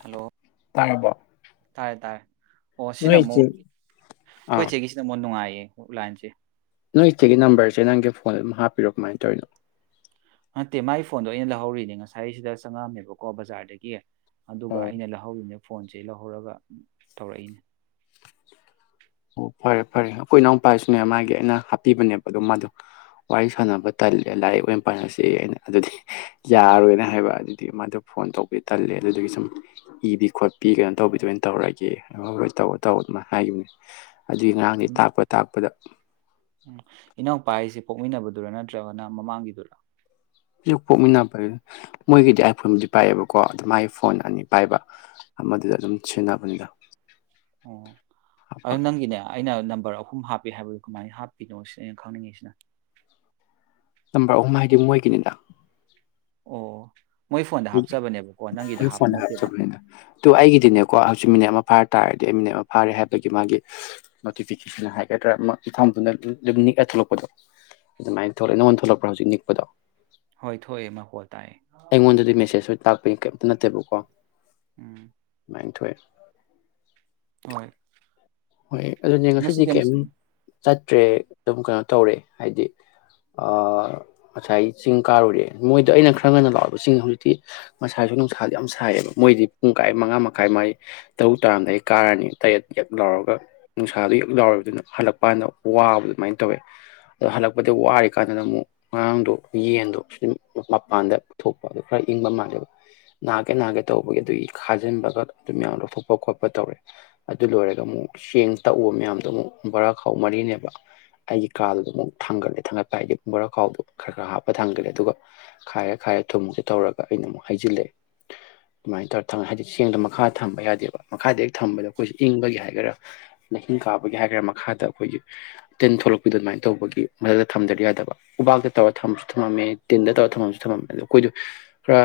hello ꯇꯥꯔꯕꯣ ꯇꯥꯥꯏꯔꯦ ꯇꯥꯥꯏꯔꯦ ꯑꯣ ꯁꯤꯅ ꯅꯣꯏ ꯑꯃꯨꯛ ꯏꯆꯦ ꯑꯩꯈꯣꯏ ꯑꯥ ꯆꯦꯒꯤꯁꯤꯅ ꯑꯃꯨꯛ ꯅꯨꯡꯉꯥꯏ ꯂꯥꯏꯟꯁꯦ ꯅꯣꯏ ꯏꯆꯦꯒꯤ ꯅꯝꯕꯔꯁꯦ ꯅꯪꯒꯤ ꯐꯣꯟ ꯑꯗꯨꯝ ꯍꯥꯞꯄꯤꯔꯣ ꯀꯃꯥꯏꯅ ꯇꯧꯔꯤꯅꯣ ꯅꯠꯇꯦ ꯃꯒꯤ ꯐꯣꯟꯗꯣ ꯑꯩꯅ ꯂꯧꯍꯧꯔꯤꯅꯦ ꯉꯁꯥꯏ ꯁꯤꯗ ꯆꯪꯉꯛꯑꯝꯃꯦꯕꯀꯣ ꯕꯖꯥꯔꯗꯒꯤ ꯑꯗꯨꯒ ꯑꯣ ꯑꯩꯅ ꯂꯧꯍꯧꯔꯤꯅꯦ ꯐꯣꯟꯁꯦ ꯂꯧꯍꯧꯔꯒ ꯇꯧꯔꯛꯏꯅꯤ ꯑꯣ ꯐꯔꯦ ꯐꯔꯦ ꯑꯩꯈꯣꯏ ꯏꯅꯥꯎꯄꯥꯁꯨꯅꯦ ꯃꯥꯒꯤ ꯑꯩꯅ ꯍꯥꯞꯄꯤꯕꯅꯦꯕ ꯑꯗꯨꯝ ꯃꯥꯗꯤ ꯋꯥꯔꯤ ꯁꯥꯟꯅꯕ ꯇꯜꯂꯦ ꯂꯥꯏꯔꯤꯛ ꯑꯣꯏꯅ ꯄꯥꯅꯁꯤ ꯑꯩꯅ ꯑꯗꯨꯗꯤ ꯌꯥꯔꯣꯏꯅ ꯍꯥꯏꯕ ꯑꯗꯨꯗꯤ ꯃꯥꯗꯣ ꯐꯣꯟ ꯇꯧꯕꯤ ꯇꯜꯂꯦ ꯑꯗꯨꯗꯒꯤ ꯁꯨꯝ ꯏꯕꯤ ꯈꯣꯠꯄꯤ ꯀꯩꯅꯣ ꯇꯧꯕꯤꯗꯅ ꯇꯧꯔꯒꯦ ꯍꯣꯏ ꯇꯧꯋ‌ꯣ ꯇꯧꯋ‌ꯣ ꯑꯗꯨꯃꯥꯏꯅ ꯍꯥꯏꯈꯤꯕꯅꯤ ꯑꯗꯨꯒꯤ ꯉꯔꯥꯡꯗꯩ ꯇꯥꯛꯄ ꯇꯥꯛꯄꯗ [unintelligible] ꯎꯝ ꯏꯅꯥꯎꯄꯥ ꯍꯥꯏꯁꯦ ꯄꯣꯛꯃꯤꯟꯅꯕꯗꯨꯔꯥ ꯅꯠꯇ꯭ꯔꯒꯅ ꯃꯃꯥꯡꯒꯤꯗꯨꯔꯥ ꯍꯦꯛ ꯄꯣꯛꯃꯤꯟꯅꯕ ꯃꯣꯏꯒꯤꯗꯤ ꯑꯥꯏꯐꯣꯟꯕꯨꯗꯤ ꯄꯥꯏꯑꯦꯕꯀꯣ ꯑꯗꯨ ꯃꯒꯤ ꯐꯣꯟ ꯑꯅꯤ ꯄꯥꯏꯕ ꯑꯃꯗꯨꯗ ꯑꯗꯨꯝ ꯁꯤꯖꯤꯟꯅꯕꯅꯤꯗ ꯑꯣ ꯑꯗꯨ ꯍꯥꯞꯄꯒ ꯅꯪꯒꯤꯅꯦ ꯑꯩꯅ ꯅꯝꯕꯔ ꯑꯍꯨꯝ ꯍꯥꯞꯄꯤ ꯍꯥꯏꯕꯗꯨ ꯀꯃꯥꯏꯅ ꯍꯥꯞꯄꯤꯅꯣ ꯁꯤ ꯑꯩꯅ ꯈꯪꯅꯤꯡꯉꯤꯁꯤꯅ ꯅꯝꯕꯔ ꯑꯍꯨꯝ ꯍꯥꯏꯗꯤ ꯃꯣꯏꯒꯤꯅꯤꯗ ꯑꯣ ꯃꯣꯏ ꯐꯣꯟꯗ ꯍꯥꯞꯆꯕꯅꯦꯕꯀꯣ ꯅꯪꯒꯤꯗ ꯍꯣꯏ ꯍꯥꯞꯄ ꯐꯣꯟꯗ ꯅꯠꯇꯦꯕ ꯍꯥꯞꯆꯕꯅꯤꯅ ꯑꯗꯨ ꯑꯩꯒꯤꯗꯤꯅꯦꯀꯣ ꯍꯧꯖꯤꯛ ꯃꯤꯅꯤꯠ ꯑꯃ ꯐꯥꯔꯛ ꯇꯥꯔꯗꯤ ꯑꯩ ꯃꯤꯅꯠ ꯑꯃ ꯐꯥꯔꯦ ꯍꯥꯏꯕꯒꯤ ꯃꯥꯒꯤ ꯅꯣꯇꯤꯐꯤꯀꯦꯁꯟ ꯍꯥꯏꯒꯗ꯭ꯔꯥ ꯃꯁꯥ ꯃꯊꯟꯗ ꯑꯗꯨꯝ ꯅꯤꯛꯑ ꯊꯣꯛꯂꯛꯄꯗꯣ ꯑꯗꯨꯃꯥꯏꯅ ꯊꯣꯛꯂꯛꯑꯦ ꯅꯪꯉꯣꯟꯗ ꯊꯣꯛꯂꯛꯄ꯭ꯔꯥ ꯍꯧꯖꯤꯛ ꯅꯤꯛꯄꯗꯣ ꯍꯣꯏ ꯊꯣꯛꯑꯦ ꯃꯈ‌ꯣꯜ ꯇꯥꯏꯌ‌ꯦ ꯑꯩꯉꯣꯟꯗꯗꯤ ꯃꯦꯁꯦꯁ ꯑꯣꯏ ꯇꯥꯛꯄꯒꯤ ꯀꯩꯝꯇ ꯅꯠꯇꯦꯕꯀꯣ [unintelligible] ꯑꯅꯤ ꯊꯣꯛꯑꯦ ꯃ‌ꯣꯏ ꯍꯣꯏ ꯑꯗꯨꯗꯤ ꯉꯁꯤꯗꯤ ꯀꯩꯝ ꯆꯠꯇ꯭ꯔꯦ ꯑꯗꯨꯝ ꯀꯩꯅꯣ ꯇꯧꯔꯦ ꯍꯥꯏꯗꯤ ꯉꯁꯥꯏ ꯆꯤꯡ ꯀꯥꯔꯨꯔꯦ ꯃꯣꯏꯗꯣ ꯑꯩꯅ ꯈꯔ ꯉꯟꯅ ꯂꯥꯎꯕ ꯆꯤꯡ ꯍꯧꯖꯤꯛꯇꯤ ꯉꯁꯥꯏꯁꯨ ꯅꯨꯡꯁꯥꯗ ꯌꯥꯝ ꯁꯥꯏꯌꯦꯕ ꯃꯣꯏꯗꯤ ꯄꯨꯡ ꯀꯥꯏ ꯃꯉꯥ ꯃꯈꯥꯏ ꯃꯥꯏ ꯇꯔꯨꯛ ꯇꯔꯥꯝꯗꯥ ꯑꯩ ꯀꯥꯔꯅꯤ ꯇꯔꯦꯠ ꯌꯦꯛ ꯂꯥꯎꯔꯒ ꯈ ꯅꯨꯡꯁꯥꯗꯣ ꯌꯛ ꯂꯥꯎꯔꯕꯗꯨꯅ ꯍꯜꯂꯛꯄ ꯀꯥꯟꯗ ꯋꯥꯕ ꯑꯗꯨꯃꯥꯏꯅ ꯇꯧꯋꯦ ꯑꯗꯣ ꯍꯜꯂꯛꯄꯗ ꯋꯥꯔꯤ ꯀꯥꯟꯗꯨꯗꯅ ꯑꯃꯨꯛ ꯉꯔꯥꯡꯗꯣ ꯌꯦꯟꯗꯣ ꯁꯨꯝ ꯃꯄꯥꯟꯗ ꯄꯨ ꯊꯣꯛꯄ ꯑꯗꯨ ꯈꯔ ꯏꯪꯕ ꯃꯥꯜꯂꯦꯕ ꯅꯥꯒꯦ ꯅꯥꯒꯦ ꯇꯧꯕꯒꯤ ꯑꯗꯨꯒꯤ ꯈꯥꯖꯤꯟꯕꯒ ꯑꯗꯨꯝ ꯃꯌꯥꯝ ꯂꯧꯊꯣꯛꯄ ꯈꯣꯠꯄ ꯇꯧꯔꯦ ꯑꯗꯨ ꯂꯣꯏꯔꯒ ꯑꯃꯨꯛ ꯆꯦꯡ ꯇꯛꯎꯕ ꯃꯌꯥꯝꯗꯣ ꯑꯃꯨꯛ ꯕꯣꯔꯥꯈꯥꯎ ꯃꯔꯤꯅꯦꯕ ꯑꯩꯒꯤ ꯀꯥꯜꯗꯨꯗꯣ ꯑꯃꯨꯛ ꯊꯥꯡꯒꯠꯂꯦ ꯊꯥꯡꯒꯠꯄ ꯍꯥꯏꯗꯤ ꯕꯣꯔꯥꯈꯥꯎꯗꯣ ꯈꯔ ꯈꯔ ꯍꯥꯞꯄ ꯊꯥꯡꯒꯠꯂꯦ ꯑꯗꯨꯒ ꯈꯥꯏꯔ ꯈꯥꯏꯔ ꯊꯨꯃꯨꯛꯁꯦ ꯇꯧꯔꯒ ꯑꯩꯅ ꯑꯃꯨꯛ ꯍꯩꯖꯤꯜꯂꯛꯑꯦ ꯑꯗꯨꯃꯥꯏꯅ ꯇꯧꯔ ꯇꯧꯔ‌ꯦ ꯍꯥꯏꯗꯤ ꯆꯦꯡꯗ‌ꯣ ꯃꯈꯥꯗ ꯊꯝꯕ ꯌꯥꯗꯦꯕ ꯃꯈꯥꯗ ꯍꯦꯛ ꯊꯝꯕꯗꯣ ꯑꯩꯈꯣꯏꯁꯦ ꯏꯪꯕꯒꯤ ꯍꯥꯏꯒꯦꯔꯥ ꯂꯥꯏꯍꯤꯡ ꯀꯥꯕꯒꯤ ꯍꯥꯏꯈꯔꯥ ꯃꯈꯥꯗ ꯑꯩꯈꯣꯏꯒꯤ ꯇꯤꯟ ꯊꯣꯛꯂꯛꯄꯤꯗꯣ ꯑꯗꯨꯃꯥꯏꯅ ꯇꯧꯕꯒꯤ ꯃꯊꯛꯇ ꯊꯝꯗꯔꯗꯤ ꯌꯥꯗꯕ ꯎꯕꯥꯛꯇ ꯇꯧꯔ ꯊꯝꯕꯁꯨ ꯊꯝꯃꯝꯃꯦ ꯇꯤꯟꯗ ꯇꯧꯔꯒ ꯊꯝꯃꯝꯁꯨ ꯊꯝꯃꯝꯃꯦ ꯑꯗꯣ ꯑꯩꯈꯣꯏꯗꯣ ꯈꯔ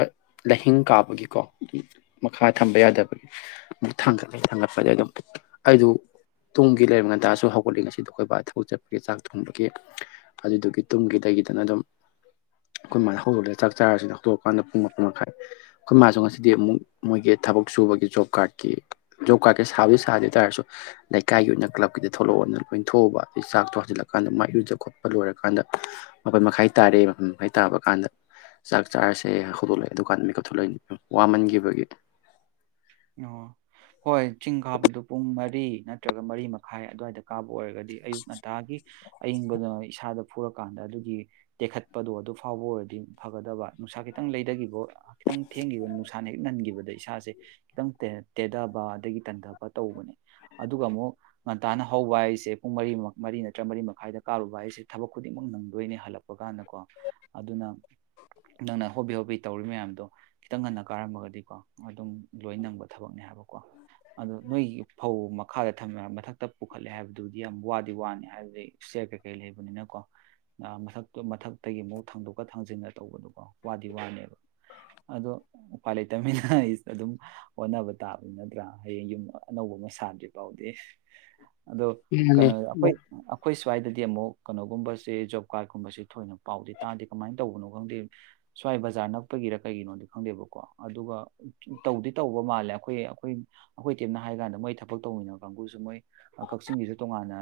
ꯂꯥꯏꯍꯤꯡ ꯀꯥꯕꯒꯤꯀꯣ ꯃꯈꯥ ꯊꯝꯕ ꯌꯥꯗꯕꯒꯤ ꯑꯃꯨꯛ ꯊꯥꯡꯒꯠꯂꯦ ꯊꯥꯡꯒꯠꯄꯗꯒꯤ ꯑꯗꯨꯝ ꯑꯩꯗꯨ ꯇꯨꯡꯒꯤ ꯂꯩꯔꯝ ꯑꯌꯨꯛ ꯆꯟꯇꯥꯁꯨ ꯍꯧꯒꯠꯂꯤ ꯉꯁꯤꯗ ꯑꯩꯈ‌ꯣꯏ ꯕꯥꯗ‌ꯣ ꯊꯕꯛ ꯆꯠꯄꯒꯤ ꯆꯥꯛ ꯊꯣꯡꯕꯒꯤ ꯑꯗꯨꯗꯨꯒꯤ ꯇꯨꯝꯒꯤꯗꯒꯤꯗꯅ ꯑꯗꯨꯝ ꯑꯩꯈꯣꯏ ꯃꯥꯅ ꯍꯧꯔꯛꯂꯒ ꯆꯥꯛ ꯆꯥꯔꯁꯤ ꯍꯧꯗꯣꯛꯑꯀꯥꯟꯗ ꯄꯨꯡ ꯃꯥꯄꯟ ꯃꯈꯥꯏ ꯑꯩꯈꯣꯏ ꯃꯥꯁꯨ ꯉꯁꯤꯗꯤ ꯑꯃꯨꯛ ꯃꯣꯏꯒꯤ ꯊꯕꯛ ꯁꯨꯕꯒꯤ ꯖꯣꯕ ꯀꯥꯔꯗꯀꯤ ꯖꯣꯕ ꯀꯥꯔꯠꯀꯤ ꯁꯥꯕꯗꯤ ꯁꯥꯗ ꯍꯥꯏ ꯇꯥꯔꯁꯨ ꯂꯩꯀꯥꯏꯒꯤ ꯑꯣꯏꯅ ꯀ꯭ꯂꯕꯀꯤꯗ ꯊꯣꯛꯂꯛꯑꯣꯅ ꯂꯣꯏ ꯊꯣꯛꯎꯕ ꯑꯗꯒꯤ ꯆꯥꯛꯇꯣ ꯍꯟꯖꯤꯜꯂꯛꯀꯥꯟꯗ ꯃꯥꯏ ꯏꯔꯨꯖꯕ ꯈꯣꯠꯄ ꯂꯣꯏꯔꯀꯥꯟꯗ ꯃꯄꯟ ꯃꯈꯥꯏ ꯇꯥꯔ‌ꯦ ꯃꯄꯟ ꯃꯈꯥꯏ ꯇꯥꯕ ꯀꯥꯟꯗ ꯆꯥꯛ ꯆꯥꯔꯁꯦ ꯍꯧꯗꯣꯛꯂꯛꯑꯦ ꯑꯗꯨ ꯀꯥꯟꯗ ꯃꯤꯀꯞ ꯊ‌ꯣꯛꯂꯛꯏꯅ‌ꯦ ꯋꯥꯃꯟꯈꯤꯕꯒꯤ ꯑꯣ ꯍꯣꯏ ꯆꯤꯡ ꯈꯥꯕꯗꯨ ꯄꯨꯡ ꯃꯔꯤ ꯅꯠꯇ꯭ꯔꯒ ꯃꯔꯤ ꯃꯈꯥꯏ ꯑꯗꯨꯋꯥꯏꯗ ꯀꯥꯕ ꯑꯣꯏꯔꯒꯗꯤ ꯑꯌꯨꯛ ꯉꯟꯇꯥꯒꯤ ꯑꯌꯤꯡꯕꯅ ꯏꯁꯥꯗ ꯐꯨꯔꯀꯥꯟꯗ ꯑꯗꯨꯒꯤ ꯇꯦꯈꯠꯄꯗꯣ ꯑꯗꯨ ꯐꯥꯎꯕ ꯑꯣꯏꯔꯗꯤ ꯐꯒꯗꯕ ꯅꯨꯡꯁꯥ ꯈꯤꯇꯪ ꯂꯩꯗꯒꯤꯕ ꯈꯤꯇꯪ ꯊꯦꯡꯈꯤꯕ ꯅꯨꯡꯁꯥ ꯍꯦꯛ ꯅꯟꯈꯤꯕꯗ ꯏꯁꯥꯁꯦ ꯈꯤꯇꯪ ꯇꯦꯊꯕ ꯑꯗꯒꯤ ꯇꯟꯊꯕ ꯇꯧꯕꯅꯦ ꯑꯗꯨꯒ ꯑꯃꯨꯛ ꯉꯟꯇꯥꯅ ꯍꯧꯕ ꯍꯥꯏꯁꯦ ꯄꯨꯡ ꯃꯔꯤꯃꯥ ꯃꯔꯤ ꯅꯠꯇ꯭ꯔꯒ ꯃꯔꯤ ꯃꯈꯥꯏꯗ ꯀꯥꯔꯨꯕ ꯍꯥꯏꯁꯦ ꯊꯕꯛ ꯈꯨꯗꯤꯡꯃꯛ ꯅꯪꯗꯣꯏꯅꯦ ꯍꯜꯂꯛꯄ ꯀꯥꯟꯗꯀꯣ ꯑꯗꯨꯅ ꯅꯪꯅ ꯍꯣꯕꯤ ꯍꯣꯕꯤ ꯇꯧꯔꯤ ꯃꯌꯥꯝꯗꯣ ꯈꯤꯇꯪ ꯉꯟꯅ ꯀꯥꯔꯝꯃꯒꯗꯤꯀꯣ ꯑꯗꯨꯝ ꯂꯣꯏ ꯅꯪꯕ ꯊꯕꯛꯅꯦ ꯍꯥꯏꯕꯀꯣ ꯑꯗ ꯅꯣꯏꯒꯤ ꯐꯧ ꯃꯈꯥ ꯊꯝꯃꯦ ꯃꯊꯛꯇ ꯄꯨꯈꯠꯂꯦ ꯍꯥꯏꯕꯗꯨꯗꯤ ꯌꯥꯝ ꯋꯥꯠ ꯋꯥꯅꯤ ꯍꯥꯏꯕꯗꯤ ꯏꯁꯇꯩꯔ ꯀꯩꯀꯩ ꯂꯩꯕꯅꯤꯅꯀꯣ ꯃꯊꯛꯇ ꯃꯊꯛꯇꯒꯤ ꯑꯃꯨꯛ ꯊꯥꯡꯗꯣꯛꯀ ꯊꯥꯡꯖꯤꯟꯒ ꯇꯧꯕꯗꯀꯣ ꯋꯥꯗꯤ ꯋꯥꯅꯦꯕ ꯑꯗꯣ ꯎꯄꯥꯏ ꯂꯩꯇꯕꯅꯤꯅ ꯑꯩ ꯑꯗꯨꯝ ꯍꯣꯠꯅꯕ ꯇꯥꯕꯅꯤ ꯅꯠꯇ꯭ꯔꯥ ꯍꯌꯦꯡ ꯌꯨꯝ ꯑꯅꯧꯕ ꯑꯃ ꯁꯥꯥꯗ꯭ꯔꯤ ꯐꯥꯎꯗꯤ ꯑꯗꯣ ꯃꯥꯅꯦ ꯀꯩꯅꯣ ꯑꯩꯈꯣꯏ ꯑꯩꯈꯣꯏ ꯁ꯭ꯋꯥꯏꯗꯗꯤ ꯑꯃꯨꯛ ꯀꯩꯅꯣꯒꯨꯝꯕꯁꯦ ꯖꯣꯕ ꯀꯥꯔꯠꯀꯨꯝꯕꯁꯦ ꯊꯣꯏꯅ ꯄꯥꯎꯗꯦ ꯇꯥꯗꯦ ꯀꯃꯥꯏꯅ ꯇꯧꯕꯅꯣ ꯈꯪꯗꯦ ꯁ꯭ꯋꯥꯏ ꯕꯖꯥꯔ ꯅꯛꯄꯒꯤꯔ ꯀꯩꯒꯤꯅꯣꯗꯤ ꯈꯪꯗꯦꯕꯀꯣ ꯑꯗꯨꯒ ꯇꯧꯗꯤ ꯇꯧꯕ ꯃꯥꯜꯂꯦ ꯑꯩꯈꯣꯏ ꯑꯩꯈꯣꯏ ꯑꯩꯈꯣꯏ ꯇꯦꯝꯅ ꯍꯥꯏ ꯀꯥꯟꯗ ꯃꯣꯏ ꯊꯕꯛ ꯇꯧꯃꯤꯟꯅꯕ ꯀꯥꯡꯕꯨꯁꯨ ꯃꯣꯏ ꯀꯛꯆꯤꯡꯒꯤꯁꯨ ꯇꯣꯉꯥꯟꯅ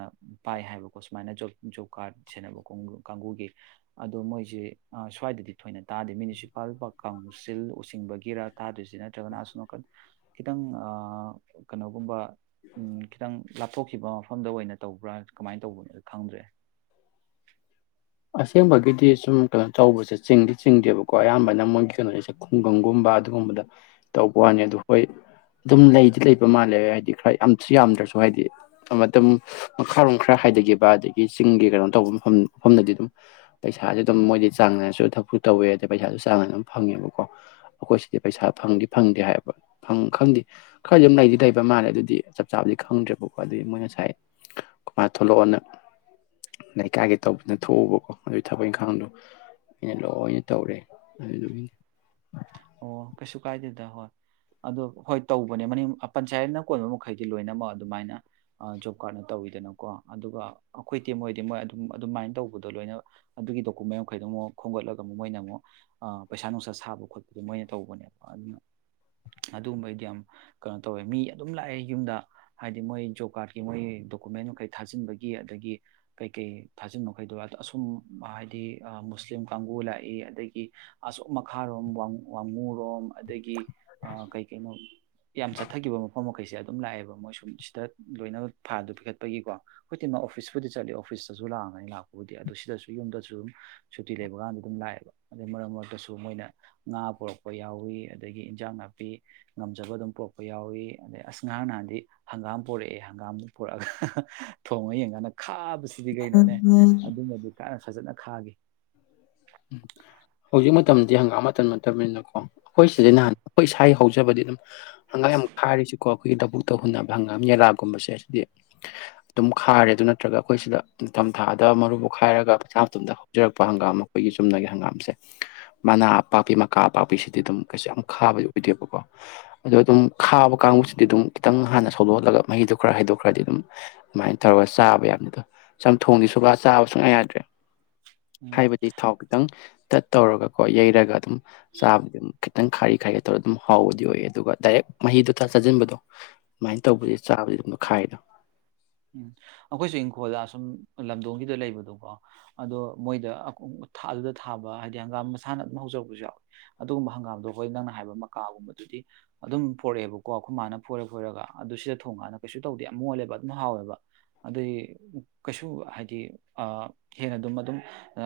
ꯄꯥꯏ ꯍꯥꯏꯕꯀꯣ ꯁꯨꯃꯥꯏꯅ ꯖꯣꯕ ꯖꯣꯕ ꯀꯥꯔꯠ ꯁꯦꯟꯅꯕ ꯀꯥꯡꯒꯨ ꯀꯥꯡꯒꯨꯒꯤ ꯑꯗꯣ ꯃꯣꯏꯁꯦ ꯁ꯭ꯋꯥꯏꯗꯗꯤ ꯊꯣꯏꯅ ꯇꯥꯗꯦ ꯃ꯭ꯌꯨꯅꯤꯁꯤꯄꯥꯜ ꯀꯥꯎꯟꯁꯤꯜ ꯆꯤꯡꯕꯒꯤꯔꯥ ꯇꯥꯗꯔꯤꯁꯤꯅ [unintelligible] ꯈꯤꯇꯪ ꯀꯩꯅꯣꯒꯨꯝꯕ ꯈꯤꯇꯪ ꯂꯥꯞꯊꯣꯛꯈꯤꯕ ꯃꯐꯝꯗ ꯑꯣꯏꯅ ꯇꯧꯕ꯭ꯔꯥ ꯀꯃꯥꯏꯅ ꯇꯧꯕꯅꯣ ꯈꯪꯗ꯭ꯔꯦ ꯑꯁꯦꯡꯕꯒꯤꯗꯤ ꯁꯨꯝ ꯀꯩꯅꯣ ꯇꯧꯕꯁꯦ ꯆꯤꯡꯗꯤ ꯆꯤꯡꯗꯦꯕꯀꯣ ꯑꯌꯥꯝꯕꯅ ꯃꯣꯏꯒꯤ ꯀꯩꯅꯣꯗꯁꯦ ꯈꯨꯡꯒꯪꯒꯨꯝꯕ ꯑꯗꯨꯒꯨꯝꯕꯗ ꯇꯧꯕ ꯋꯥꯅꯤ ꯑꯗꯨꯣ ꯍꯣꯏ ꯑꯗꯨꯝ ꯂꯩꯗꯤ ꯂꯩꯕ ꯃꯥꯜꯂꯦ ꯍꯥꯏꯗꯤ ꯈꯔ ꯌꯥꯝꯁꯨ ꯌꯥꯝꯗ꯭ꯔꯁꯨ ꯍꯥꯏꯗꯤ ꯑꯃ ꯑꯗꯨꯝ ꯃꯈꯥꯔꯣꯝ ꯈꯔ ꯍꯥꯏꯊꯈꯤꯕ ꯑꯗꯒꯤ ꯆꯤꯡꯒꯤ ꯀꯩꯅꯣ ꯇꯧꯕ ꯃꯐꯝ ꯃꯐꯝꯗꯗꯤ ꯑꯗꯨꯝ ꯄꯩꯁꯥꯁꯦ ꯑꯗꯨꯝ ꯃꯣꯏꯗꯤ ꯆꯥꯡꯅꯅꯥꯅꯁꯨ ꯊꯕꯛꯨ ꯇꯧꯋꯦ ꯑꯗꯩ ꯄꯩꯁꯥꯁꯨ ꯆꯥꯡꯅꯅꯥꯅ ꯑꯗꯨꯝ ꯐꯪꯉꯦꯕꯀꯣ ꯑꯩꯈꯣꯏ ꯁꯤꯗꯤ ꯄꯩꯁꯥ ꯐꯪꯗꯤ ꯐꯪꯗꯦ ꯍꯥꯏꯕ ꯈꯪꯗꯦ ꯈꯔꯗꯤ ꯑꯗꯨꯝ ꯂꯩꯗꯤ ꯂꯩꯕ ꯃꯥꯜꯂꯦ ꯑꯗꯨꯗꯤ ꯆꯞ ꯆꯥꯕꯗꯤ ꯈꯪꯗ꯭ꯔꯦꯕꯀꯣ ꯑꯗꯨꯗꯤ ꯃꯣꯏ ꯉꯁꯥꯏ ꯀꯃꯥꯏꯅ ꯊꯣꯛꯂꯛꯑꯣꯅ ꯂꯩꯀꯥꯏꯒꯤ ꯇꯧꯕꯅ ꯊꯣꯛꯎꯕ ꯑꯗꯨꯒꯤ ꯊꯕꯛ ꯏꯪꯈꯥꯡꯗꯣ ꯑꯩꯅ ꯂꯣꯏꯅ ꯇꯧꯔꯦ ꯑꯗꯨ ꯑꯣ ꯀꯩꯁꯨ ꯀꯥꯏꯗꯦꯗ ꯍꯣꯏ ꯑꯗꯣ ꯍꯣꯏ ꯇꯧꯕꯅꯦ ꯃꯅꯤꯡ ꯄꯟꯆꯥꯌꯦꯠꯅ ꯀꯣꯟꯕ ꯃꯈꯩꯗꯤ ꯂꯣꯏꯅꯃꯛ ꯑꯗꯨꯃꯥꯏꯅ ꯖꯣꯕ ꯀꯥꯔꯠꯅ ꯇꯧꯋꯤꯗꯅꯀꯣ ꯑꯗꯨꯒ ꯑꯩꯈꯣꯏꯗꯤꯤ ꯃꯣꯏꯗꯤ ꯃꯣꯏ ꯑꯗꯨꯝ ꯑꯗꯨꯃꯥꯏꯅ ꯇꯧꯕꯗꯣ ꯂꯣꯏꯅ ꯑꯗꯨꯒꯤ ꯗꯣꯀꯨꯃꯦꯟ ꯃꯈꯩꯗꯣ ꯑꯃꯨꯛ ꯈꯣꯝꯒꯠꯂꯒ ꯑꯃꯨꯛ ꯃꯣꯏꯅ ꯑꯃꯨꯛ ꯄꯩꯁꯥ ꯅꯨꯡꯁꯥ ꯁꯥꯕ ꯈꯣꯠꯄ ꯑꯗꯨ ꯃꯣꯏꯅ ꯇꯧꯕꯅꯦꯕ ꯑꯗꯨꯅ ꯑꯗꯨꯒꯨꯝꯕꯩꯗꯤ ꯌꯥꯝ ꯀꯩꯅꯣ ꯇꯧꯋꯦ ꯃꯤ ꯑꯗꯨꯝ ꯂꯥꯛꯑꯦ ꯌꯨꯝꯗ ꯍꯥꯏꯗꯤ ꯃꯣꯏ ꯖꯣꯕ ꯀꯥꯔꯠꯀꯤ ꯃꯣꯏ ꯗꯣꯀꯨꯃꯦꯟ ꯃꯈꯩ ꯊꯥꯖꯤꯟꯕꯒꯤ ꯑꯗꯒꯤ ꯀꯩꯀꯩ ꯊꯥꯖꯤꯟꯕ ꯃꯈꯩꯗꯣ ꯑꯁꯨꯝ ꯍꯥꯏꯗꯤ ꯃꯨꯁꯂꯤꯝ ꯀꯥꯡꯕꯨ ꯂꯥꯛꯏ ꯑꯗꯒꯤ ꯑꯁꯨꯝ ꯃꯈꯥꯔꯣꯝ ꯋꯥꯃꯨꯔꯣꯝ ꯑꯗꯒꯤ ꯀꯩ ꯀꯩꯅꯣ ꯌꯥꯝ ꯆꯠꯊꯈꯤꯕ ꯃꯐꯝ ꯃꯈꯩꯁꯦ ꯑꯗꯨꯝ ꯂꯥꯛꯑꯦꯕ ꯃꯣꯏ ꯁꯨꯝ ꯁꯤꯗ ꯂꯣꯏꯅ ꯐꯥꯗ ꯄꯤꯈꯠꯄꯒꯤꯀꯣ ꯍꯧꯖꯤꯛꯇꯤ ꯃꯥ ꯑꯣꯐꯤꯁꯄꯨꯗꯤ ꯆꯠꯂꯤ ꯑꯣꯐꯤꯁꯇꯁꯨ ꯂꯥꯛꯒꯅꯤ ꯂꯥꯛꯄꯕꯨꯗꯤ ꯑꯗꯨꯣ ꯁꯤꯗꯁꯨ ꯌꯨꯝꯗꯁꯨ ꯑꯗꯨꯝ ꯁꯨꯇꯤ ꯂꯩꯕꯀꯥꯟꯗ ꯑꯗꯨꯝ ꯂꯥꯛꯑꯦꯕ ꯑꯗꯨꯗꯩ ꯃꯔꯛ ꯃꯔꯛꯇꯁꯨ ꯃꯣꯏꯅ ꯉꯥ ꯄꯨꯣꯔꯛꯄ ꯌꯥꯎꯏꯤ ꯑꯗꯒꯤ ꯏꯟꯖꯥꯡ ꯅꯥꯄꯤ ꯉꯝꯖꯕ ꯑꯗꯨꯝ ꯄꯔꯛꯄ ꯌꯥꯎꯏꯤ ꯑꯗꯩ ꯑꯁ ꯉꯍꯥꯡ ꯅꯍꯥꯟꯗꯤ ꯍꯪꯒꯥꯝ ꯄꯣꯔꯛꯑꯦ ꯍꯪꯒꯥꯝꯗꯨ ꯄꯔꯛꯑꯒ ꯊꯣꯡꯉ ꯌꯦꯡꯀꯥꯟꯗ ꯈꯥꯕꯁꯤ ꯁꯤꯗꯤ ꯎꯝ ꯀꯩꯅꯣꯅꯦ ꯎꯝ ꯑꯗꯨꯝꯕꯗꯤ ꯀꯥꯅ ꯐꯖꯅ ꯈꯥꯒꯦ ꯎꯝ ꯍꯧꯖꯤꯛ ꯃꯇꯝꯗꯤ ꯍꯪꯒꯥꯝ ꯃꯇꯟ ꯅꯠꯇꯕꯅꯤꯅꯀꯣ ꯍꯈꯣꯏ ꯁꯤꯁꯦ ꯎꯝ ꯅꯍꯥꯟ ꯑꯩꯈꯣꯏ ꯁ ꯍꯧ ꯆꯕꯗꯤꯅꯝ ꯍꯪꯒꯥꯥꯡ ꯌꯥꯝꯨꯛ ꯀꯥꯏꯔꯤꯁꯤꯀꯣ ꯑꯩꯈꯣꯏꯒꯤ ꯗꯕꯨꯛꯇ ꯍꯨꯟꯅꯕ ꯍꯪꯒꯥꯝ ꯌꯦꯂꯥꯒꯨꯝꯕꯁꯦ ꯑꯁꯤꯗꯤ ꯑꯗꯨꯝ ꯈꯥꯔꯦ ꯑꯗꯨ ꯅꯠꯇ꯭ꯔꯒ ꯑꯩꯈꯣꯏ ꯁꯤꯗ ꯅꯤꯡꯊꯝꯊꯥꯗ ꯃꯔꯨꯕꯨ ꯈꯥꯏꯔꯒ ꯄꯩꯁꯥ ꯃꯇꯗ ꯍꯧꯖꯔꯛꯄ ꯍꯪꯒꯥꯝ ꯑꯃ ꯑꯩꯈꯣꯏꯒꯤ ꯆꯨꯝꯅꯒꯤ ꯍꯪꯒꯥꯝꯁꯦ ꯃꯅꯥ ꯑꯄꯥꯛꯄꯤ ꯃꯀꯥ ꯑꯄꯥꯛꯄꯤ ꯁꯤꯗꯤ ꯑꯗꯨꯝ ꯀꯩꯁꯨ ꯌꯥꯝ ꯈꯥꯕꯗꯤ ꯑꯣꯏꯗꯣꯏꯕꯀꯣ ꯑꯗꯣ ꯑꯗꯨꯝ ꯈꯥꯕ ꯀꯥꯡꯕꯨꯁꯤꯗꯤ ꯑꯗꯨꯝ ꯈꯤꯇꯪ ꯍꯥꯟꯅ ꯁꯣꯂꯣꯛꯍꯜꯂꯒ ꯃꯍꯤꯗꯣ ꯈꯔ ꯍꯩꯗꯣꯛꯈ꯭ꯔꯗꯤ ꯑꯗꯨꯝ ꯑꯗꯨꯃꯥꯏꯅ ꯇꯧꯔꯒ ꯆꯥꯕ ꯌꯥꯕꯅꯤ ꯑꯗꯣ ꯁꯝ ꯊꯣꯡꯗꯤ ꯁꯨꯒ ꯆꯥꯕ ꯁꯨꯡꯉꯥꯏ ꯌꯥꯗ꯭ꯔꯦ ꯎꯝ ꯍꯥꯏꯕꯗꯤ ꯊꯥꯎ ꯈꯤꯇꯪ ꯇꯠ ꯇꯧꯔꯒꯀꯣ ꯌꯩꯔꯒ ꯑꯗꯨꯝ ꯁꯥꯕꯗꯤꯦ ꯈꯤꯇꯪ ꯈꯥꯏꯔꯤ ꯈꯥꯏꯔꯤ ꯇꯧꯔꯒ ꯑꯗꯨꯝ ꯍꯥꯎꯕꯗꯤ ꯑꯣꯏꯌꯦ ꯑꯗꯨꯒ ꯗꯥꯏꯔꯦꯛ ꯃꯍꯤꯗꯣ ꯆ ꯆꯥꯁꯤꯟꯕꯗꯣ ꯑꯗꯨꯃꯥꯏꯅ ꯇꯧꯕꯁꯦ ꯆꯥꯁ ꯑꯗꯨꯝ ꯈꯥꯏꯗꯣ ꯎꯝ ꯑꯩꯈꯣꯏꯁꯨ ꯏꯪꯈꯣꯜꯗ ꯑꯁꯨꯝ ꯂꯝꯗꯣꯡꯒꯤꯗ ꯂꯩꯕꯗꯣꯀꯣ ꯑꯗꯣ ꯃꯣꯏꯗ ꯑꯗꯨꯗ ꯊꯥꯕ ꯍꯥꯏꯗꯤ ꯍꯪꯒꯥꯝ ꯃꯁꯥꯅ ꯑꯗꯨꯝ ꯍꯧꯖꯔꯛꯄꯁꯨ ꯌꯥꯎꯋꯏ ꯑꯗꯨꯒꯨꯝꯕ ꯍꯪꯒꯥꯝꯗꯣ ꯑꯩꯈꯣꯏ ꯅꯪꯅ ꯍꯥꯏꯕ ꯃꯀꯥꯒꯨꯝꯕꯗꯨꯗꯤ ꯑꯗꯨꯝ ꯐꯣꯔꯛꯑꯦꯕꯀꯣ ꯈꯨꯃꯥꯅ ꯐꯣꯏꯔ ꯐꯣꯏꯔꯒ ꯑꯗꯨ ꯁꯤꯗ ꯊꯣꯡꯉꯥꯟꯅ ꯀꯩꯁꯨ ꯇꯧꯗꯦ ꯌꯥꯝ ꯃꯣꯜꯂꯦꯕ ꯑꯗꯨꯝ ꯍꯥꯎꯋꯦꯕ ꯑꯗꯨꯩ ꯀꯩꯁꯨ ꯍꯥꯏꯗꯤ ꯍꯦꯟꯅ ꯑꯗꯨꯝ ꯑꯗꯨꯝ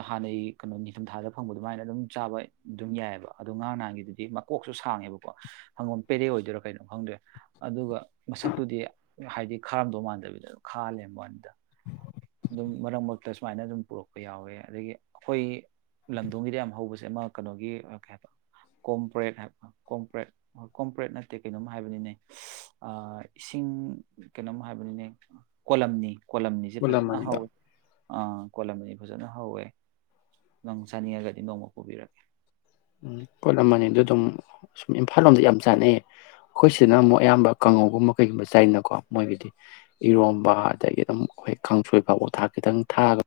ꯍꯥꯟꯅꯩ ꯀꯩꯅꯣ ꯅꯤꯡꯊꯝꯊꯥꯗ ꯐꯪꯕ ꯑꯗꯨꯃꯥꯏꯅ ꯑꯗꯨꯝ ꯆꯥꯕ ꯑꯗꯨꯝ ꯌꯥꯏꯑꯕ ꯑꯗꯣ ꯉꯔꯥꯡ ꯅꯍꯥꯟꯒꯤꯗꯨꯗꯤ ꯃꯀꯣꯛꯁꯨ ꯁꯥꯡꯉꯦꯕꯀꯣ ꯍꯪꯒꯣꯝ ꯄꯦꯔꯦ ꯑꯣꯏꯗꯣꯏꯔ ꯀꯩꯅꯣꯝ ꯈꯪꯗꯦ ꯑꯗꯨꯒ ꯃꯁꯛꯇꯨꯗꯤ ꯍꯥꯏꯗꯤ ꯈꯔ ꯃꯥꯟꯗꯕꯤꯗ ꯈꯥꯜꯂꯦꯟꯗ ꯑꯗꯨꯝ ꯃꯔꯛ ꯃꯔꯛꯇ ꯁꯨꯃꯥꯏꯅ ꯑꯗꯨꯝ ꯄꯨꯔꯛꯄ ꯌꯥꯎꯋꯦ ꯑꯗꯒꯤ ꯑꯩꯈꯣꯏ ꯂꯝꯗꯣꯡꯒꯤꯗ ꯌꯥꯝ ꯍꯧꯕꯁꯦ ꯑꯃ ꯀꯩꯅꯣꯒꯤ ꯀꯩ ꯍꯥꯏꯕ ꯀꯣꯝꯄ꯭ꯔꯦꯠ ꯍꯥꯏꯕ ꯀꯣꯝꯄ꯭ꯔꯦꯠꯣꯏ ꯀꯣꯝꯄ꯭ꯔꯦꯠ ꯅꯠꯇꯦ ꯀꯩꯅꯣꯝ ꯍꯥꯏꯕꯅꯤꯅꯦ ꯏꯁꯤꯡ ꯀꯩꯅꯣꯝ ꯍꯥꯏꯕꯅꯤꯅꯦ ꯀꯣꯂꯝꯅꯤ ꯀꯣꯂꯝ ꯐꯖꯅ ꯍ ꯃꯨꯜꯂꯝꯃꯅꯤꯗ ꯑ ꯀꯣꯜꯂꯝ ꯑꯅꯤ ꯐꯖꯅ ꯍꯧꯋꯦ ꯅꯪ ꯆꯥꯅꯤꯡꯉꯒꯗꯤ ꯅꯣꯡꯃ ꯄꯨꯕꯤꯔꯛꯀꯦ ꯎꯝ ꯄꯣꯠ ꯑꯃꯅꯤ ꯑꯗꯨ ꯑꯗꯨꯝ ꯁꯨꯝ ꯏꯝꯐꯥꯜ ꯂꯣꯝꯗ ꯌꯥꯝ ꯆꯥꯅꯩꯌꯦ ꯑꯩꯈꯣꯏ ꯁꯤꯅ ꯑꯃꯨꯛ ꯑꯌꯥꯝꯕ ꯀꯥꯡꯉꯧꯒꯨꯝꯕ ꯀꯩꯒꯨꯝꯕ ꯆꯩꯅꯀꯣ ꯃꯣꯏꯒꯤꯗꯤ ꯏꯔꯣꯝꯕ ꯑꯗꯒꯤ ꯑꯗꯨꯝ ꯑꯩꯈꯣꯏ ꯀꯥꯡꯁꯣꯏ ꯐꯥꯎꯕ ꯊꯥꯛ ꯈꯤꯇꯪ ꯊꯥꯒ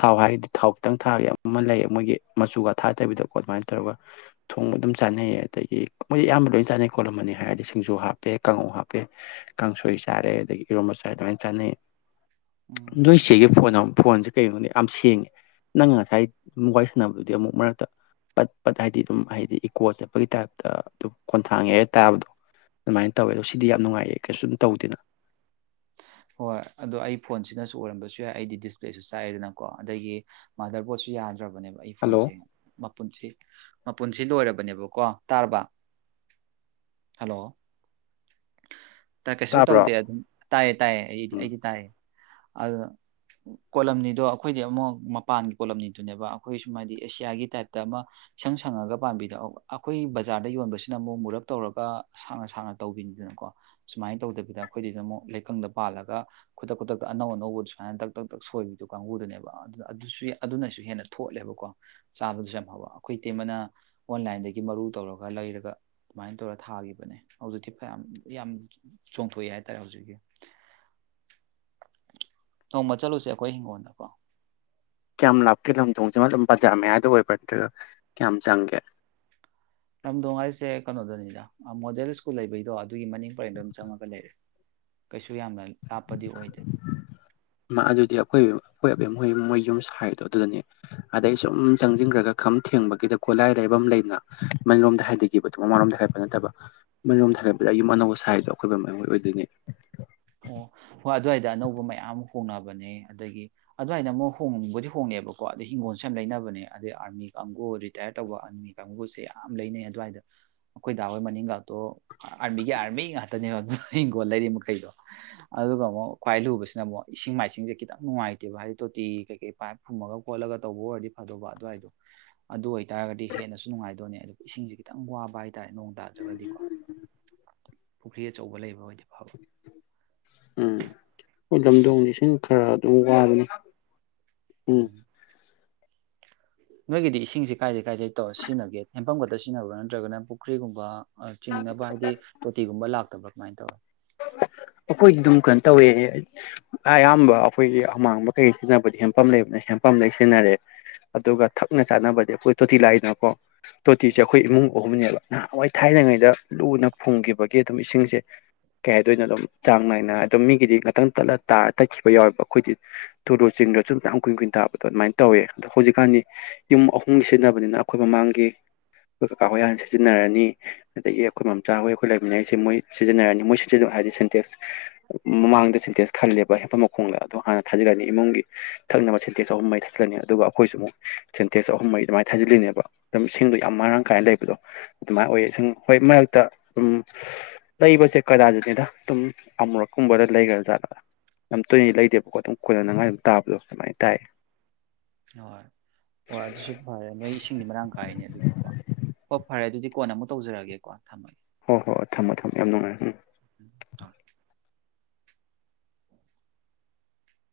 ꯊꯥꯎ ꯍꯥꯏꯔꯒꯗꯤ ꯊꯥꯎ ꯈꯤꯇꯪ ꯊꯥꯒ ꯑꯃ ꯂꯩꯌꯦ ꯃꯣꯏꯒꯤ ꯃꯆꯨꯒ ꯊꯥꯗꯕꯤꯗꯀꯣ ꯑꯗꯨꯃꯥꯏꯅ ꯇꯧꯔꯒ ꯊꯣꯡꯕ ꯑꯗꯨꯝ ꯆꯥꯅꯩ ꯑꯗꯒꯤ ꯃꯣꯏ ꯑꯌꯥꯝꯕ ꯂꯣꯏ ꯆꯥꯅꯩ ꯀꯣꯜꯂꯝꯃꯅꯤ ꯍꯥꯏꯔꯗꯤ ꯁꯤꯡꯖꯨ ꯍꯥꯞꯄꯦ ꯀꯥꯡꯉꯧ ꯍꯥꯞꯄꯦ ꯀꯥꯡꯁꯣꯏ ꯆꯥꯔꯦ ꯑꯗꯒꯤ ꯏꯔꯣꯝ ꯃꯆꯥꯔ ꯂꯣꯏ ꯆꯥꯅꯩ ꯎꯝ ꯅꯣꯏꯁꯤꯒꯤ ꯐꯣꯟꯝ ꯐꯣꯟꯁꯦ ꯀꯒꯤꯩꯅꯣꯅꯦ ꯌꯥꯝ ꯁꯦꯡꯉꯦ ꯅꯪ ꯉꯁꯥꯏ ꯋꯥꯔꯤ ꯁꯥꯟꯅꯕꯗꯨꯗꯤ ꯑꯃꯨꯛ ꯃꯔꯛꯇ ꯄꯠ ꯄꯠ ꯍꯥꯏꯗꯤ ꯑꯗꯨꯝ ꯍꯥꯏꯗꯤ ꯏꯀꯣ ꯆꯠꯄꯒꯤ ꯇꯥꯏꯞꯇ ꯑꯗꯨꯝ ꯈꯣꯟꯊꯥꯡꯉꯦꯔ ꯇꯥꯕꯗꯣ ꯑꯗꯨꯃꯥꯏꯅ ꯇꯧꯋꯦ ꯑꯗꯣ ꯁꯤꯗꯤ ꯌꯥꯝ ꯅꯨꯡꯉꯥꯏꯌꯦ ꯀꯩꯁꯨ ꯑꯗꯨꯨꯝ ꯇꯧꯗꯦꯅ ꯍꯣꯏ ꯑꯗꯣ ꯑꯩ ꯐꯣꯟꯁꯤꯅꯁꯨ ꯑꯣꯏꯔꯝꯕꯁꯨ ꯌꯥꯏ ꯑꯩꯗꯤ ꯗꯤꯁꯄ꯭ꯂꯦꯁꯨ ꯆꯥꯏꯦꯗꯅꯀꯣ ꯑꯗꯒꯤ ꯃꯥꯁꯇꯔꯄꯕꯣꯠꯁꯨ ꯌꯥꯗ꯭ꯔ ꯐꯠꯇ꯭ꯔꯕꯅꯦꯕ ꯑꯩ ꯍꯜꯂꯣ ꯐꯣꯟꯁꯦ ꯃꯄꯨꯟꯁꯤ ꯃꯄꯨꯟꯁꯤ ꯂꯣꯏꯔꯕꯅꯦꯕꯀꯣ ꯇꯥꯔꯕ ꯍꯜꯂꯣ ꯀꯩꯁꯨ ꯇꯥꯕ꯭ꯔꯣ ꯇꯧꯗꯦ ꯑꯗꯨꯝ ꯇꯥꯏꯌꯦ ꯇꯥꯏꯌꯦ ꯑꯩꯗꯤ ꯎꯝ ꯑꯩꯗꯤ ꯇꯥꯏꯌꯦ ꯑ ꯀꯣꯂꯝꯅꯤꯗꯣ ꯑꯩꯈꯣꯏꯗꯤ ꯑꯃꯨꯛ ꯃꯄꯥꯟꯒꯤ ꯀꯣꯠꯂꯝꯅꯤꯗꯨꯅꯦꯕ ꯑꯩꯈꯣꯏ ꯁꯨꯃꯥꯏꯗꯤ ꯑꯦꯁꯤꯌꯥꯒꯤ ꯇꯥꯏꯞꯇ ꯑꯃ ꯏꯁꯪ ꯁꯪꯉꯒ ꯄꯥꯝꯕꯤꯗꯣ ꯑꯩꯈꯣꯏ ꯕꯖꯥꯔꯗ ꯌꯣꯟꯕꯁꯤꯅ ꯑꯃꯨꯛ ꯃꯨꯔꯞ ꯇꯧꯔꯒ ꯁꯥꯡꯅ ꯁꯥꯡꯅ ꯇꯧꯕꯤꯅꯤ ꯑꯗꯨꯅ ꯀꯣ ꯁꯨꯃꯥꯏꯅ ꯇꯧꯗꯕꯤꯗ ꯑꯩꯈꯣꯏꯗꯗ ꯑꯃꯛ ꯂꯩꯀꯪꯗ ꯄꯥꯜꯂꯒ ꯈꯨꯗꯛ ꯈꯨꯗꯛꯇ ꯑꯅꯧ ꯑꯅꯧꯕꯗꯣ ꯁꯨꯃꯥꯏꯅ ꯇꯛ ꯇꯛ ꯇꯛ ꯁꯣꯏꯕꯤꯗꯣ ꯀꯥꯡꯕꯨꯗꯨꯅꯦꯕ ꯑꯗꯨꯅ ꯑꯗꯨꯁꯨ ꯑꯗꯨꯅꯁꯨ ꯍꯦꯟꯅ ꯊꯣꯠꯂꯦꯕꯀꯣ ꯆꯥꯕꯗꯨꯁꯨ ꯌꯥꯝ ꯐꯥꯎꯕ ꯑꯩꯈꯣꯏ ꯏ ꯇꯦꯝꯃꯅ ꯑꯣꯟꯂꯥꯏꯟꯗꯒꯤ ꯃꯔꯨ ꯇꯧꯔꯒ ꯂꯩꯔꯒ ꯑꯗꯨꯃꯥꯏꯅ ꯇꯧꯔ ꯊꯥꯒꯤꯈꯤꯕꯅꯦ ꯍꯧꯖꯤꯛꯇꯤ ꯌꯥꯝ ꯌꯥꯝ ꯆꯣꯡꯊꯣꯛꯑꯦ ꯍꯥꯏꯇꯥꯔꯦ ꯍꯧꯖꯤꯛꯀꯤ ꯅꯣꯡꯃ ꯆꯠꯂꯨꯁꯦ ꯑꯩꯈꯣꯏ ꯍꯤꯡꯒꯣꯜꯗꯀꯣ ꯀꯌꯥꯝ ꯂꯥꯞꯀꯦ ꯂꯝꯗꯣꯡꯁꯤꯃ ꯑꯗꯨꯝ ꯕꯖꯥꯔ ꯃꯌꯥꯗ ꯑꯣꯏꯕ ꯅꯠꯇ꯭ꯔꯒ ꯀꯌꯥꯝ ꯆꯪꯒꯦ ꯂꯝꯗꯣꯡ ꯍꯥꯏꯁꯦ ꯀꯩꯅꯣꯗꯅꯤꯗ ꯃꯣꯗꯦꯜ ꯁ꯭ꯀꯨꯜ ꯂꯩꯕꯩꯗꯣ ꯑꯗꯨꯒꯤ ꯃꯅꯤꯡ ꯄꯔꯦꯡꯗ ꯑꯗꯨꯝ ꯆꯪꯉꯒ ꯂꯩꯔꯦ ꯀꯩꯁꯨ ꯌꯥꯝꯅ ꯂꯥꯞꯄꯗꯤ ꯑꯣꯏꯗꯦ ꯃꯥ ꯑꯗꯨꯗꯤ ꯑꯩꯈꯣꯏ ꯑꯩꯣꯏꯞ ꯃꯣꯏ ꯃꯣꯏ ꯌꯨꯝ ꯁꯥꯏꯗꯣ ꯑꯗꯨꯗꯅꯦ ꯑꯗꯩ ꯁꯨꯝ ꯆꯪꯁꯤꯟꯈ꯭ꯔꯒ ꯈꯝ ꯊꯦꯡꯕꯒꯤꯗ ꯈꯣꯂꯥꯏ ꯂꯩꯐꯝ ꯑꯃ ꯂꯩꯅ ꯏꯃꯜ ꯂꯣꯝꯗ ꯍꯥꯏꯗꯈꯤꯕꯗꯣ ꯃꯃꯥꯡꯔꯣꯝꯗ ꯍꯥꯏꯕꯠ ꯅꯠꯇꯕ ꯏꯃꯜꯔꯣꯝꯗ ꯍꯥꯏꯒꯠꯄꯗ ꯌꯨꯝ ꯑꯅꯧꯕ ꯁꯥꯏꯗꯣ ꯑꯀꯣꯏꯕ ꯃꯣꯏ ꯑꯣꯏꯗꯣꯏꯅꯦ ꯑꯣ ꯍꯣꯏ ꯑꯗꯨꯋꯥꯏꯗ ꯑꯅꯧꯕ ꯃꯌꯥꯝ ꯑꯃ ꯍꯣꯡꯅꯕꯅꯦ ꯑꯗꯒꯤ ꯑꯗꯨꯋꯥꯏꯗ ꯑꯃꯨꯛ ꯍꯣꯡꯕꯨꯗꯤ ꯍꯣꯡꯉꯦꯕꯀꯣ ꯑꯗꯩ ꯍꯤꯡꯒꯣꯜꯁꯨ ꯌꯥꯝ ꯂꯩꯅꯕꯅꯦ ꯑꯗꯩ ꯑꯥꯔꯃꯤ ꯀꯥꯡꯕꯨ ꯔꯤꯇꯥꯌꯔ ꯇꯧꯕ ꯑꯥꯔꯃꯤ ꯀꯥꯡꯕꯨꯁꯦ ꯌꯥꯝ ꯂꯩꯅꯩ ꯑꯗꯨꯋꯥꯏꯗ ꯑꯩꯈꯣꯏ ꯗꯥ ꯍꯣꯏ ꯃꯅꯤꯡꯈꯥꯛꯇꯣ ꯑꯥꯔꯃꯤꯒꯤ ꯑꯥꯔꯃꯤ ꯉꯥꯛꯇꯅꯦꯕ ꯑꯗꯨꯅ ꯍꯤꯡꯒꯣꯜ ꯂꯩꯔꯤ ꯃꯈꯩꯗꯣ ꯑꯗꯨꯒ ꯑꯃꯨꯛ ꯈ꯭ꯋꯥꯏ ꯂꯨꯕꯁꯤꯅ ꯑꯃꯨꯛ ꯏꯁꯤꯡ ꯃꯥꯏꯁꯤꯡꯁꯦ ꯈꯤꯇꯪ ꯅꯨꯡꯉꯥꯏꯇꯦꯕ ꯍꯥꯏꯗꯤ ꯇꯣꯇꯤ ꯀꯩꯀꯩ ꯄꯥꯏꯞ ꯐꯨꯝꯃꯒ ꯈꯣꯠꯂꯒ ꯇꯧꯕ ꯑꯣꯏꯔꯗꯤ ꯐꯗꯧꯕ ꯑꯗꯨꯋꯥꯏꯗꯣ ꯑꯗꯨ ꯑꯣꯏꯇꯥꯥꯔꯒꯗꯤ ꯍꯦꯟꯅꯁꯨ ꯅꯨꯡꯉꯥꯏꯗꯣꯏꯅꯦ ꯑꯗꯨ ꯏꯁꯤꯡꯁꯦ ꯈꯤꯇꯪ ꯋꯥꯕ ꯍꯥꯏ ꯇꯥꯔꯦ ꯅꯣꯡ ꯇꯥꯗ꯭ꯔꯒꯗꯤꯀꯣ ꯄꯨꯈ꯭ꯔꯤ ꯑꯆꯧꯕ ꯂꯩꯕ ꯑꯣꯏꯔꯗꯤ ꯐꯕ ꯍ ꯑꯗꯨ ꯀꯕ ꯎꯝ ꯅꯣꯏꯒꯤꯗꯤ ꯏꯁꯤꯡꯁꯤꯦ ꯀꯥꯏꯗꯗꯒꯤ ꯀꯥꯏꯗꯩ ꯇꯧꯔ ꯁꯤꯖꯤꯟꯅꯒꯦ ꯌꯐꯝ ꯈꯛꯇ ꯁꯤꯖꯤꯟꯅꯕ꯭ꯔꯥ ꯅꯠꯇ꯭ꯔꯒꯅ ꯄꯨꯈ꯭ꯔꯤꯒꯨꯝꯕ ꯆꯤꯡꯅꯕ ꯍꯥꯏꯗꯤ ꯇꯣꯇꯤꯒꯨꯝꯕ ꯂꯥꯛ ꯃꯥꯥꯏ ꯇꯧ ꯑꯩꯈꯣꯏꯗꯤ ꯑꯗꯨꯝ ꯀꯩꯅꯣ ꯇꯧꯋꯦ ꯑꯌꯥꯝꯕ ꯑꯩꯈꯣꯏꯒꯤ ꯑꯃꯥꯡꯕ ꯀꯩꯀ ꯁꯤꯖꯤꯟꯅꯕꯗꯤ ꯍꯦꯟꯄꯝ ꯂꯩꯕꯅ ꯍꯦꯟꯄꯝ ꯂꯩ ꯁꯤꯖꯤꯟꯅꯔꯦ ꯑꯗꯨꯒ ꯊꯛꯅ ꯆꯥꯅꯕꯗꯤ ꯑꯩꯈꯣꯏ ꯇꯣꯇꯤ ꯂꯥꯏꯗꯅꯀꯣ ꯇꯣꯇꯤꯁꯦ ꯑꯩꯈꯣꯏ ꯏꯃꯨꯡ ꯑꯍꯨꯝꯅꯦꯕ ꯅꯍꯥꯟꯋꯥꯏ ꯊꯥꯏꯅꯉꯩꯗ ꯂꯨꯅ ꯐꯨꯝꯈꯤꯕꯒꯤ ꯑꯗꯨꯝ ꯏꯁꯤꯡꯁꯦ ꯀꯩ ꯍꯥꯏꯗ‌ꯣꯏꯅ‌ꯣ ꯑꯗꯨꯝ ꯆꯥꯡ ꯅꯥꯏꯅ ꯑꯗꯨꯝ ꯃꯤꯒꯤꯗꯤ ꯉꯥꯛꯇꯪ ꯇꯠꯂ ꯇꯥꯔ ꯇꯠꯈꯤꯕ ꯌꯥꯎꯋꯦꯕ ꯑꯩꯈꯣꯏꯗꯤ ꯇꯨꯂ‌ꯣ ꯆꯤꯡꯕꯁꯨꯨ ꯌꯥꯝ ꯀꯨꯏꯅ ꯀꯨꯏꯟ ꯇꯥꯕꯗꯣ ꯑꯗꯨꯃꯥꯏꯅ ꯇꯧꯋꯦ ꯑꯗꯣ ꯍꯧꯖꯤꯛꯀꯥꯟꯗꯤ ꯌꯨꯝ ꯑꯍꯨꯝꯒꯤ ꯁꯤꯖꯤꯟꯅꯕꯅꯤꯅ ꯑꯩꯈꯣꯏ ꯃꯃꯥꯡꯒꯤ ꯑꯩꯈꯣꯏ ꯀꯥꯀꯥ ꯍꯣꯏ ꯍꯥꯟꯅ ꯁꯤꯖꯤꯟꯅꯔꯅꯤ ꯑꯗꯒꯤ ꯑꯩꯈꯣꯏ ꯃꯝꯆꯥꯍꯣꯏ ꯑꯩꯈꯣꯏ ꯂꯩꯃꯤꯟꯅꯉꯩꯁꯦ ꯃꯣꯏ ꯁꯤꯖꯤꯟꯅꯔꯅꯤ ꯃꯣꯏ ꯁꯤ ꯑꯗꯨꯝ ꯍꯥꯏꯗꯤ ꯁꯦꯟꯇꯦꯛꯁ ꯃꯃꯥꯡꯗ ꯁꯦꯟꯇꯦꯟꯁ ꯈꯜꯂꯦꯕ ꯍꯦꯟꯄ ꯃꯈꯣꯡꯗ ꯑꯗꯨꯝ ꯍꯥꯟꯅ ꯊꯥꯖꯤꯜꯂꯅꯤ ꯏꯃꯨꯡꯒꯤ ꯊꯛꯅꯕ ꯁꯦꯟꯇꯦꯛꯁ ꯑꯍꯨꯝ ꯃꯔꯤ ꯊꯥꯖꯤꯜꯂꯅꯤ ꯑꯗꯨꯒ ꯑꯩꯈꯣꯏꯁꯨ ꯑꯃꯨꯛ ꯁꯦꯟꯇꯦꯟꯁ ꯑꯍꯨꯝ ꯃꯔꯤ ꯑꯗꯨꯃꯥꯏꯅ ꯊꯥꯖꯤꯜꯂꯤꯅꯦꯕ ꯑꯗꯨꯝ ꯏꯁꯤꯡꯗꯣ ꯌꯥꯝ ꯃꯔꯥꯡ ꯀꯥꯏꯅ ꯂꯩꯕꯗꯣ ꯑꯗꯨꯃꯥꯏꯅ ꯑꯣꯏꯌꯦ ꯁꯤꯡ ꯍꯣꯏ ꯃꯔꯛꯇ ꯑꯗꯨꯝ ꯂꯩꯕꯁꯦ ꯀꯗꯥꯖꯤꯠꯅꯤꯗ ꯑꯗꯨꯝ ꯑꯃꯨꯔꯛꯀꯨꯝꯕꯗ ꯂꯩꯈ꯭ꯔꯥꯖꯥꯠꯂꯣ ꯌꯥꯝ ꯇꯣꯏꯅꯗꯤ ꯂꯩꯇꯦꯕꯀꯣ ꯑꯗꯨꯝ ꯀꯣꯏꯅꯅꯉꯥꯏ ꯑꯗꯨꯝ ꯇꯥꯕꯗꯣ ꯑꯗꯨꯃꯥꯏꯅ ꯇꯥꯏꯌꯦ ꯍꯣꯏ ꯍꯣꯏ ꯑꯗꯨꯁꯨ ꯐꯔꯦ ꯅꯣꯏ ꯏꯁꯤꯡꯗꯤ ꯃꯔꯥꯡ ꯀꯥꯏꯅꯦ ꯑꯗꯨꯗꯤꯀꯣ ꯍꯣꯏ ꯐꯔꯦ ꯑꯗꯨꯗꯤ ꯀꯣꯟꯅꯃꯨꯛ ꯇꯧꯖꯔꯛꯒꯦꯀꯣ ꯊꯝꯃꯒꯦ ꯍꯣꯏ ꯍꯣꯏ ꯍꯣꯏ ꯊꯝꯃꯣ ꯊꯝꯃꯣ ꯌꯥꯝ ꯅꯨꯡꯉꯥꯏꯔꯦ ꯎꯝ ꯑ